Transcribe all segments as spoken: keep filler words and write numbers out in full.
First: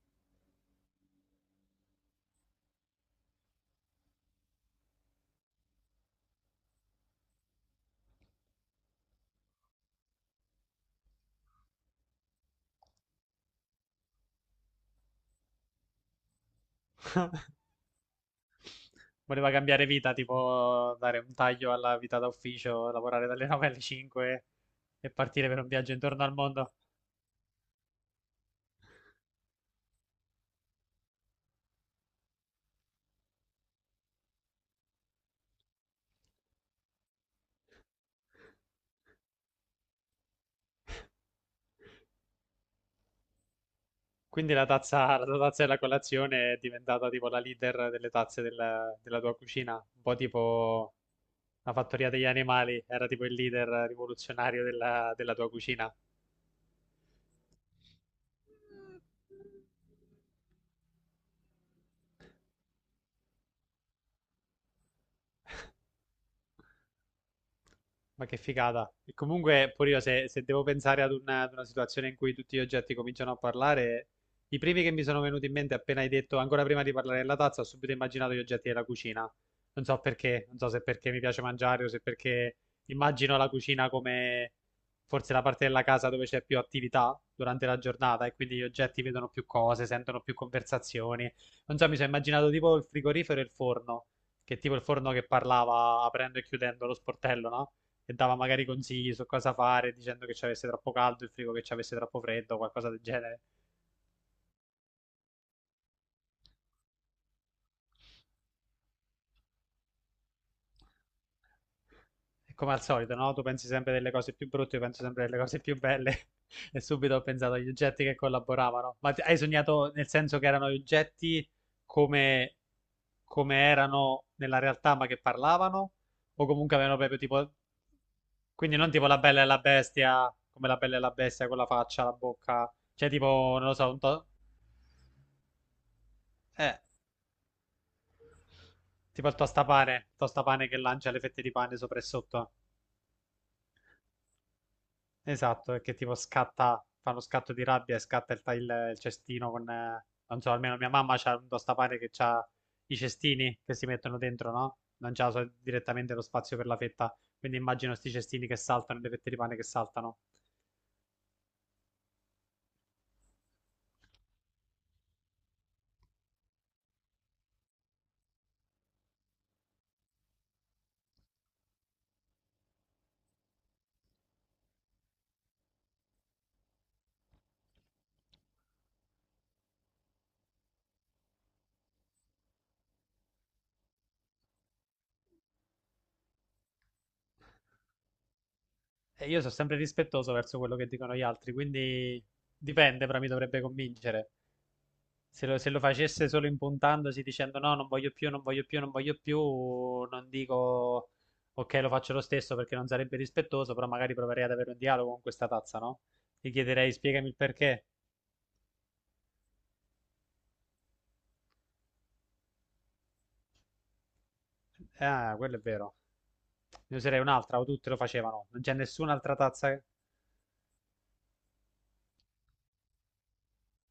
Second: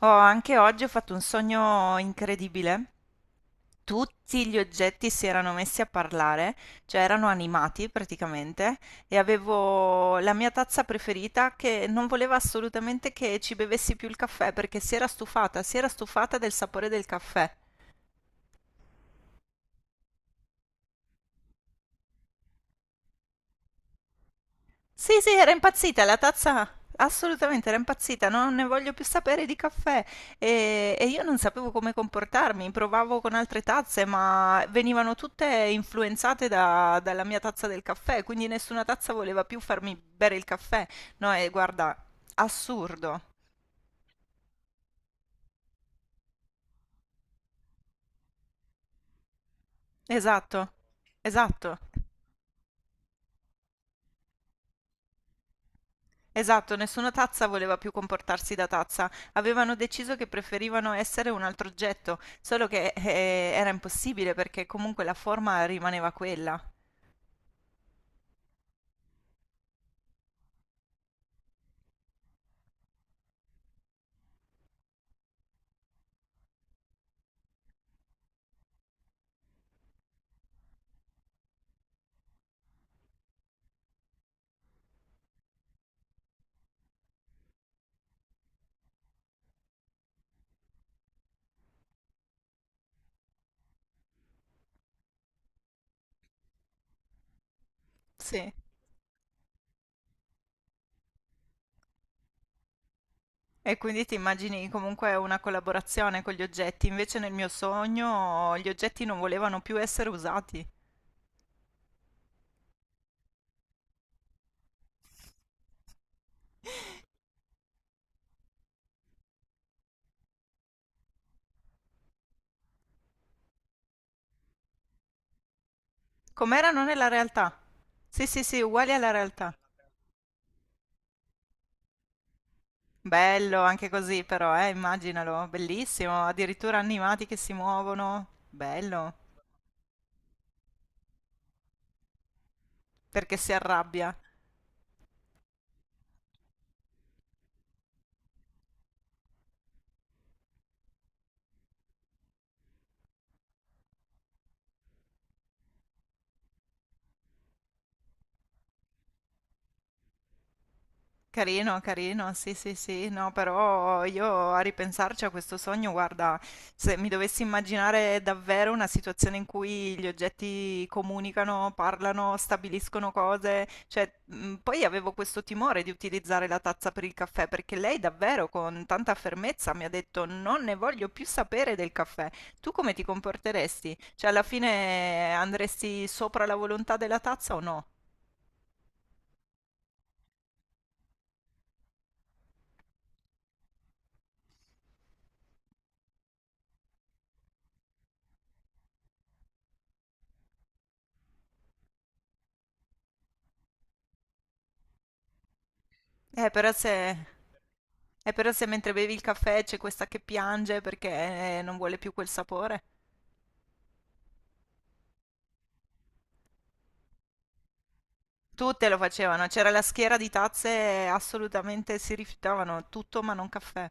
Oh, anche oggi ho fatto un sogno incredibile. Tutti gli oggetti si erano messi a parlare, cioè erano animati praticamente, e avevo la mia tazza preferita che non voleva assolutamente che ci bevessi più il caffè perché si era stufata, si era stufata del sapore del caffè. Voleva cambiare vita, tipo dare un taglio alla vita da ufficio, lavorare dalle nove alle cinque e Sì, sì, partire era per un viaggio impazzita la intorno al tazza, mondo. assolutamente era impazzita, non ne voglio più sapere di caffè. E, e io non sapevo come comportarmi, provavo con altre tazze, ma venivano tutte influenzate da- dalla mia tazza del caffè, quindi nessuna tazza voleva più farmi bere il caffè. No, e guarda, assurdo. Quindi la tazza, la tua tazza della colazione è diventata tipo la leader delle tazze della, della tua cucina, un po' Esatto, tipo la esatto. fattoria degli animali, era tipo il leader rivoluzionario della, della tua cucina. Esatto, nessuna tazza voleva più comportarsi da tazza, avevano deciso che preferivano essere un altro oggetto, solo che eh, era impossibile perché comunque la forma rimaneva quella. Ma che figata. E comunque, pure io, se, se devo pensare ad una, ad una situazione in cui tutti gli oggetti cominciano a parlare, i primi che mi sono venuti in mente appena hai detto, ancora prima di parlare della tazza, ho subito immaginato gli oggetti della cucina. Non so perché, non so se perché mi piace mangiare o se perché immagino la cucina come forse la parte della casa dove c'è più attività durante la giornata e quindi gli oggetti vedono più cose, sentono più conversazioni. Non so, mi sono immaginato tipo il frigorifero e il forno, che è tipo il forno che parlava aprendo e chiudendo lo sportello, no? E dava Sì. magari consigli su cosa fare, dicendo che ci avesse troppo caldo, il frigo che ci avesse troppo freddo, qualcosa del genere. E quindi ti immagini comunque una collaborazione con gli oggetti, invece nel mio sogno gli oggetti non volevano più essere usati. E come al solito, no? Tu pensi sempre delle cose più brutte, io penso sempre delle cose più belle. E subito ho pensato agli oggetti che collaboravano. Ma ti- hai sognato nel senso che erano gli oggetti come, come erano nella realtà, ma che parlavano? O comunque Com'erano avevano nella proprio tipo... realtà? Sì, sì, sì, Quindi non uguali tipo alla la bella e realtà. la bestia, come la bella e la bestia con la faccia, la bocca. Cioè tipo, Bello non lo anche so, un così to... però, eh, immaginalo, bellissimo, addirittura Eh, animati che si muovono. Bello Tipo il tostapane, tostapane che lancia le fette di pane sopra e sotto. perché si arrabbia. Esatto, e che tipo scatta, fa lo scatto di rabbia e scatta il, ta- il- il cestino con... eh, non so, almeno mia mamma c'ha un tostapane che ha i cestini che si mettono dentro, no? Non c'ha so- direttamente lo spazio per la fetta. Quindi immagino sti cestini che saltano, e le fette di pane che saltano. Carino, carino, sì, sì, sì, no, però io a ripensarci a questo sogno, guarda, se mi dovessi immaginare davvero una situazione in cui gli oggetti comunicano, parlano, stabiliscono cose, cioè, mh, poi avevo questo timore di utilizzare la tazza per il caffè, perché lei davvero con tanta fermezza mi ha detto non ne voglio più sapere del caffè. Tu come ti comporteresti? Cioè, alla fine andresti sopra la volontà della tazza o no? E io sono sempre rispettoso verso quello che dicono gli altri, quindi dipende, però mi dovrebbe convincere. Se lo, se lo facesse solo impuntandosi dicendo no, non voglio più, non voglio più, non voglio più, non dico ok, lo faccio lo stesso perché non sarebbe rispettoso, però magari proverei ad avere un dialogo con questa tazza, no? Eh, Gli però chiederei se... spiegami il perché. eh, però se mentre bevi il caffè c'è questa che piange perché eh, non vuole più quel sapore. Ah, quello è vero. Ne userei un'altra, o tutte lo facevano. Non c'è Tutte lo nessun'altra facevano, c'era tazza. la che- schiera di tazze, assolutamente si rifiutavano tutto ma non caffè.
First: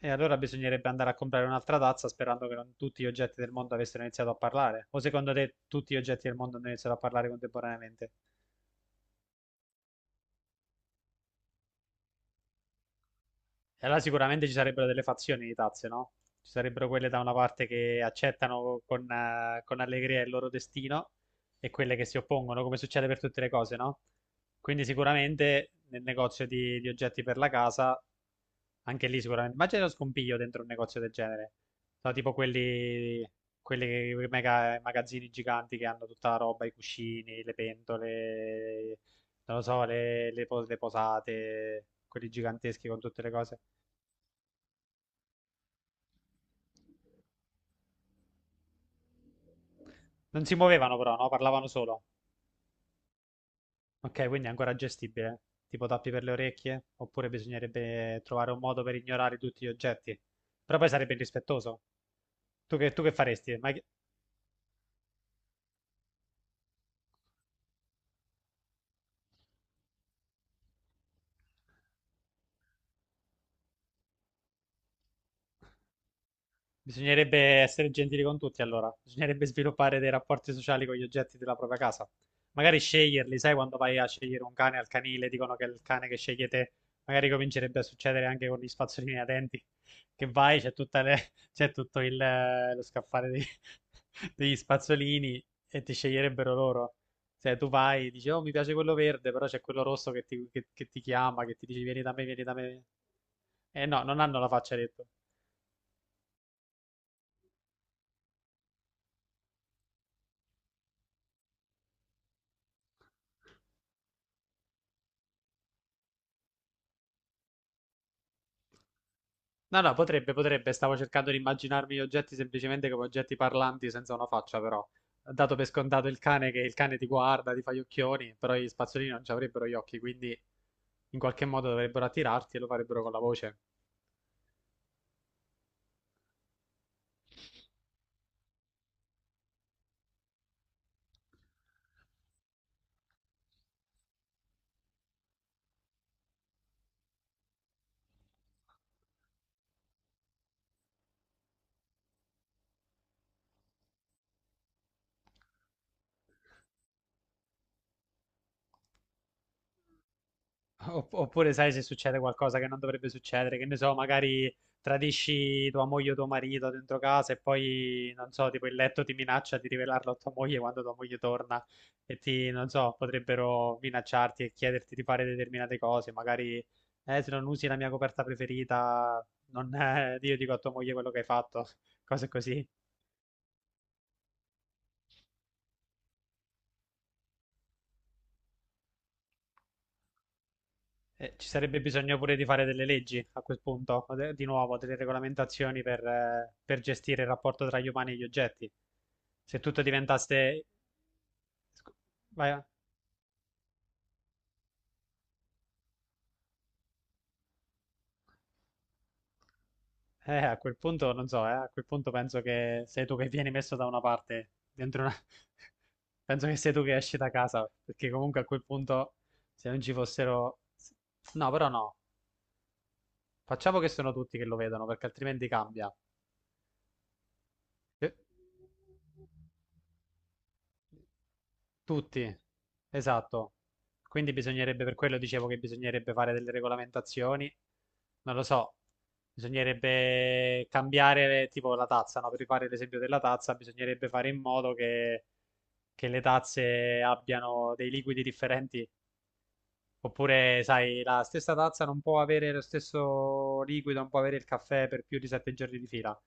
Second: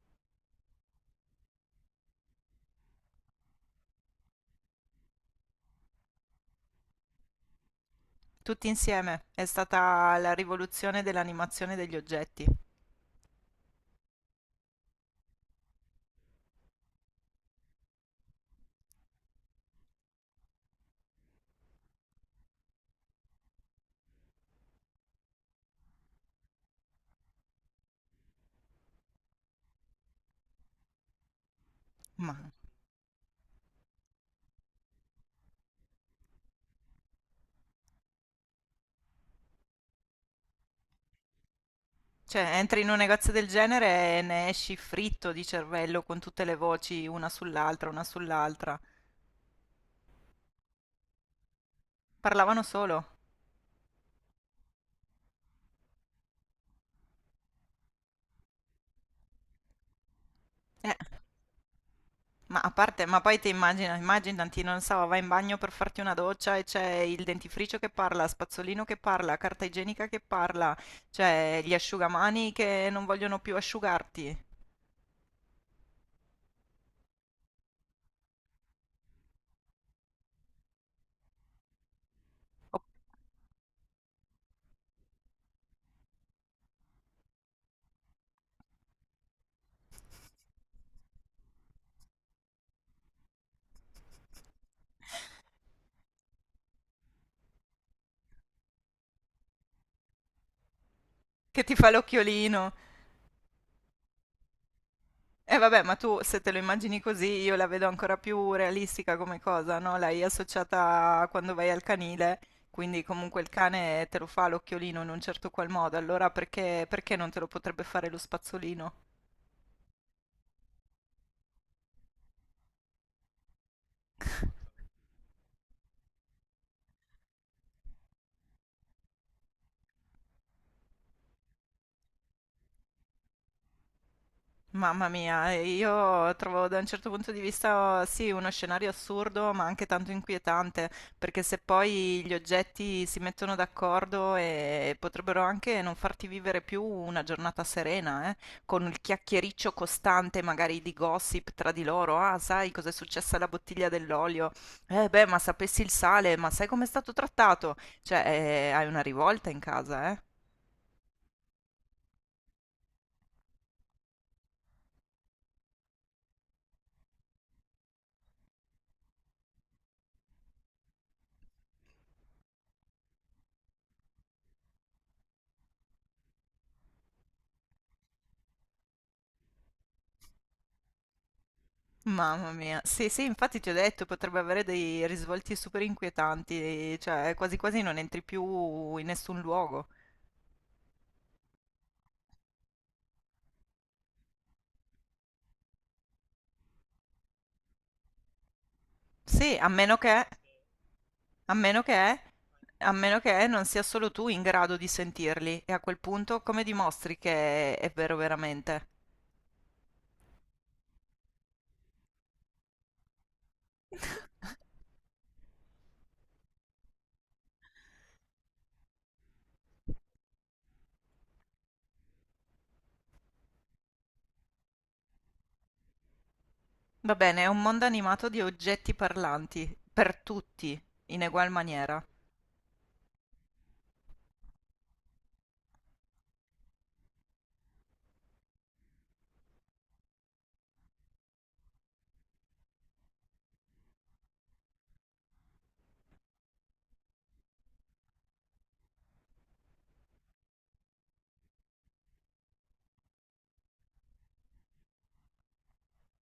E allora bisognerebbe andare a comprare un'altra tazza sperando che non tutti gli oggetti del mondo avessero iniziato a parlare. O secondo te tutti gli oggetti del mondo hanno iniziato a parlare contemporaneamente? Tutti insieme. È stata la rivoluzione dell'animazione degli oggetti. E allora sicuramente ci sarebbero delle fazioni di tazze, no? Ci sarebbero quelle da una parte che accettano con, eh, con allegria il loro destino e quelle che si oppongono, come succede per tutte le cose, no? Quindi sicuramente nel negozio di, di oggetti per la casa, anche lì sicuramente... Immagina lo scompiglio dentro un negozio del genere. No, tipo Ma... quelli, quelli che- quei mega- magazzini giganti che hanno tutta la roba, i cuscini, le pentole, non lo so, le le pos- le posate, quelli cioè, entri in giganteschi un con tutte le negozio del cose. genere e ne esci fritto di cervello con tutte le voci, una sull'altra, una sull'altra. Non si muovevano però, no? Parlavano solo. Parlavano solo. Ok, quindi è ancora gestibile. Tipo tappi per le orecchie, oppure bisognerebbe trovare un modo per ignorare tutti gli oggetti. Però poi Eh. sarebbe irrispettoso. Ma a Tu che, tu parte, che ma poi te faresti? Ma chi- immagina immaginati, non so, vai in bagno per farti una doccia e c'è il dentifricio che parla, spazzolino che parla, carta igienica che parla, cioè gli asciugamani che non vogliono più asciugarti, Bisognerebbe essere gentili con tutti, allora. Bisognerebbe sviluppare dei rapporti sociali con gli oggetti della propria casa. o Magari sceglierli, sai, quando vai a scegliere un cane al canile, dicono che è il cane che scegli te, magari comincerebbe a succedere anche con gli spazzolini da denti, che vai, c'è tutta le- c'è tutto il, eh, lo scaffale dei- degli spazzolini e ti sceglierebbero loro. Se tu vai, dici, oh, mi piace quello verde, però c'è quello rosso che ti, che- che ti chiama, che che ti ti dice, fa vieni da me, vieni da l'occhiolino. me. Eh no, non hanno la faccia, hai detto. E vabbè, ma tu se te lo immagini così, io la vedo ancora più realistica come cosa, no? L'hai associata a quando vai al canile, quindi comunque il cane te lo fa l'occhiolino in un certo qual modo, allora perché, perché non te lo potrebbe fare lo spazzolino? No, no, potrebbe, potrebbe. Stavo cercando di immaginarmi gli oggetti semplicemente come oggetti parlanti senza una faccia, però. Dato per scontato il cane che il cane ti guarda, ti fa gli occhioni, però gli spazzolini non ci avrebbero gli occhi, quindi in qualche modo dovrebbero attirarti e lo farebbero con la voce. Mamma mia, e io trovo da un certo punto di vista sì, uno scenario assurdo, ma anche tanto inquietante, perché se poi gli oggetti si mettono d'accordo e potrebbero anche non farti vivere più una giornata serena, eh, con il chiacchiericcio costante magari di gossip tra di loro, ah, sai cos'è successa alla bottiglia dell'olio? Eh beh, ma sapessi il sale, ma sai com'è stato trattato? Cioè, eh, hai una rivolta in casa, eh. Opp- Oppure sai se succede qualcosa che non dovrebbe succedere, che ne so, magari tradisci tua moglie o tuo marito dentro casa e poi, non so, tipo il letto ti minaccia di rivelarlo a tua moglie quando tua moglie torna e ti, non so, potrebbero minacciarti e chiederti di fare determinate cose, magari, eh, se non usi la mia coperta preferita, non, eh, io dico a tua moglie quello che hai fatto, cose Mamma così. mia, sì, sì, infatti ti ho detto, potrebbe avere dei risvolti super inquietanti, cioè quasi quasi non entri più in nessun luogo. Eh, ci sarebbe bisogno pure di fare delle leggi a quel punto, o de- di nuovo, delle regolamentazioni per, eh, per gestire il rapporto tra gli umani e gli oggetti. Sì, Se a tutto meno che, diventasse... a meno scu- che, vai a- a meno che non sia solo tu in grado di sentirli, e a quel punto come dimostri che è vero veramente? eh, a quel punto non so, eh, a quel punto penso che sei tu che vieni messo da una parte, dentro una... penso che sei tu che esci da casa, perché comunque a quel punto se non ci fossero... No, però no, facciamo che sono tutti che lo vedono, perché altrimenti cambia. Va bene, è un mondo Eh, animato di oggetti parlanti, per tutti, in egual maniera. Tutti, esatto. Quindi bisognerebbe, per quello dicevo che bisognerebbe fare delle regolamentazioni, non lo so, bisognerebbe cambiare tipo la tazza, no? Per rifare l'esempio della tazza, bisognerebbe fare in modo che, che le tazze abbiano dei liquidi differenti, oppure, sai, la stessa tazza non può avere lo stesso liquido, non può avere il caffè per più di sette giorni di fila.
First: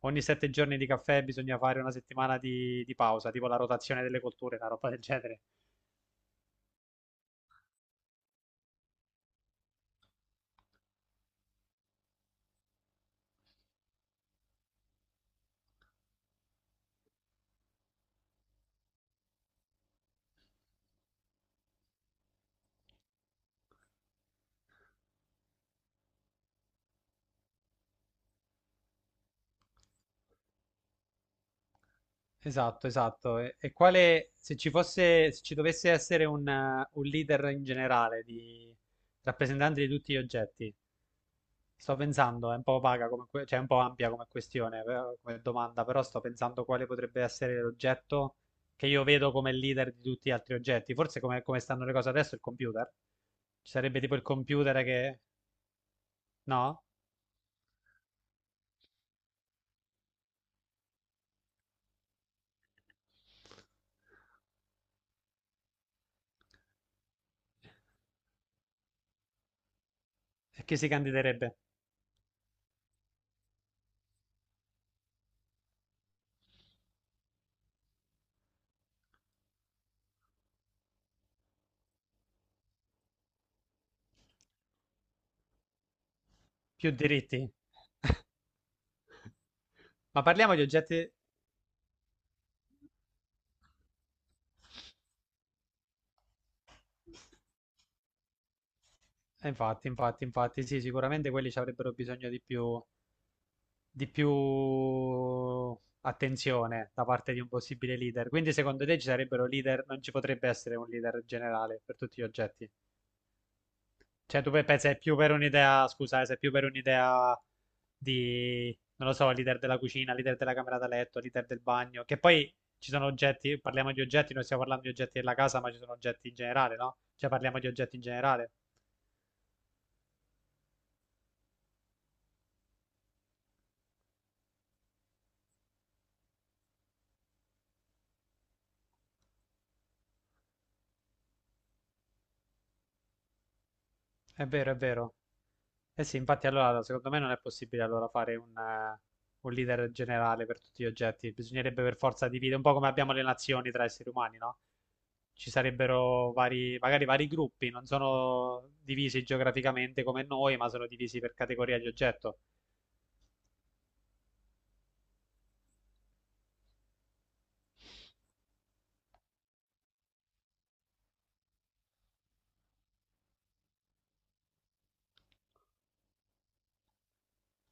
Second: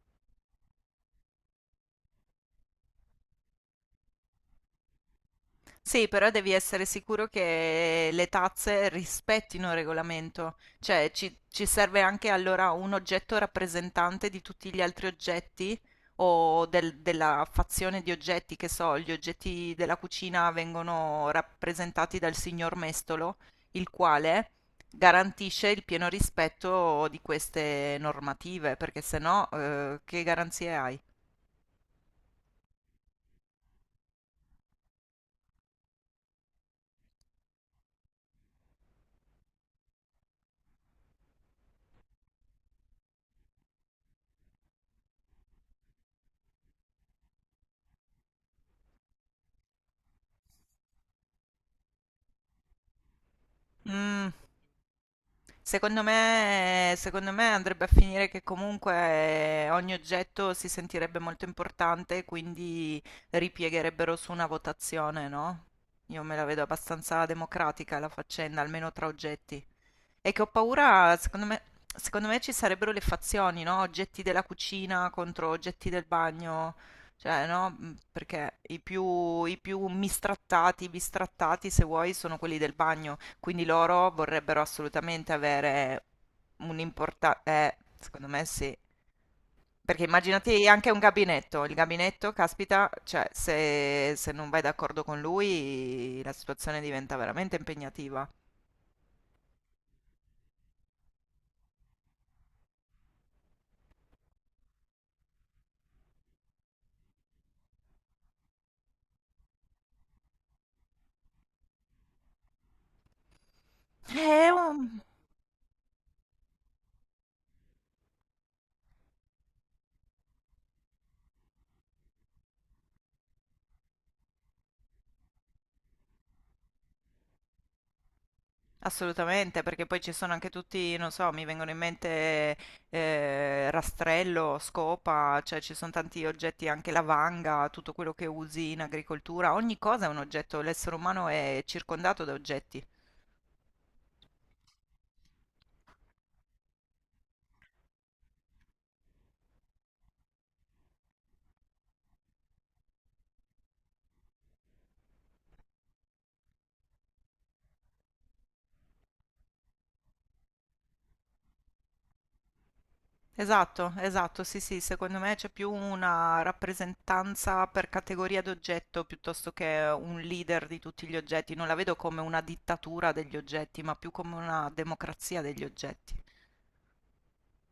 Ogni sette giorni di caffè bisogna fare una settimana di, di pausa, tipo la rotazione delle colture, una roba del genere. Sì, però devi essere sicuro che le tazze rispettino il regolamento, cioè ci, ci serve anche allora un oggetto rappresentante di tutti gli altri oggetti o del- della fazione di oggetti, che so, gli oggetti della cucina vengono rappresentati dal signor Mestolo, il quale garantisce il pieno rispetto di queste normative, perché se no, eh, che garanzie hai? Esatto, esatto. E, e quale, se ci fosse, se ci dovesse essere un, eh, un leader in generale di rappresentante di tutti gli oggetti, sto pensando, è un po' vaga come, que- cioè è un po' ampia come questione, però- come domanda, però sto pensando quale potrebbe essere l'oggetto che io vedo come leader di tutti gli altri oggetti. Forse come, come stanno le cose adesso, il computer. Ci sarebbe tipo il Mm. computer che... Secondo No? me, secondo me andrebbe a finire che comunque eh, ogni oggetto si sentirebbe molto importante, quindi ripiegherebbero su una votazione, no? Io me la vedo abbastanza democratica la faccenda, almeno tra oggetti. E che ho E chi si paura, secondo candiderebbe? me, secondo me ci sarebbero le fazioni, no? Oggetti della cucina contro oggetti del bagno, cioè, no? Mm, perché i più, i più mistrattati, bistrattati, se vuoi, sono quelli del bagno, quindi loro vorrebbero assolutamente avere Più un'importanza, diritti. eh, secondo me sì. Perché Ma parliamo di immaginati anche un oggetti. gabinetto, il gabinetto, caspita, cioè se, se non vai d'accordo con lui la situazione diventa veramente impegnativa. Eh, Infatti, infatti, infatti, sì, sicuramente quelli ci avrebbero bisogno di più, di più attenzione da parte di un possibile leader. Quindi, secondo te ci sarebbero leader? Non ci potrebbe essere un leader generale per tutti gli oggetti? Cioè, Eh, tu pe- pensi è um, più per un'idea, scusa, eh, se è più per un'idea di, non lo so, leader della cucina, leader della camera da letto, leader del bagno, che poi ci sono oggetti, parliamo di oggetti, non stiamo parlando di oggetti della casa, ma ci sono oggetti in generale, no? Cioè, parliamo di oggetti in generale. Assolutamente, perché poi ci sono anche tutti, non so, mi vengono in mente eh, rastrello, scopa, cioè ci sono tanti oggetti, anche la vanga, tutto quello che usi in agricoltura, ogni cosa è un oggetto, l'essere umano è circondato da oggetti. È vero, è vero. Eh sì, infatti allora secondo me non è possibile allora fare un, eh, un leader generale per tutti gli oggetti, bisognerebbe per forza dividere, un po' come abbiamo le nazioni tra esseri umani, no? Ci sarebbero vari, magari vari gruppi, non sono divisi geograficamente come noi, ma sono divisi per categoria di oggetto. Esatto, esatto, sì, sì, secondo me c'è più una rappresentanza per categoria d'oggetto piuttosto che un leader di tutti gli oggetti, non la vedo come una dittatura degli oggetti, ma più come una democrazia degli oggetti.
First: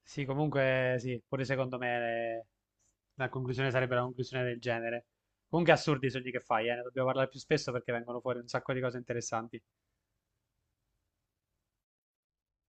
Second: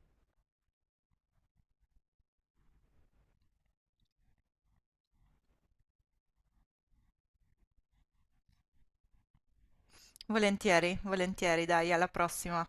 Sì, comunque sì, pure secondo me eh, la conclusione sarebbe una conclusione del genere. Comunque assurdi i sogni che fai, eh, ne dobbiamo parlare più spesso perché vengono fuori un sacco di cose interessanti. Volentieri, volentieri, dai, alla prossima.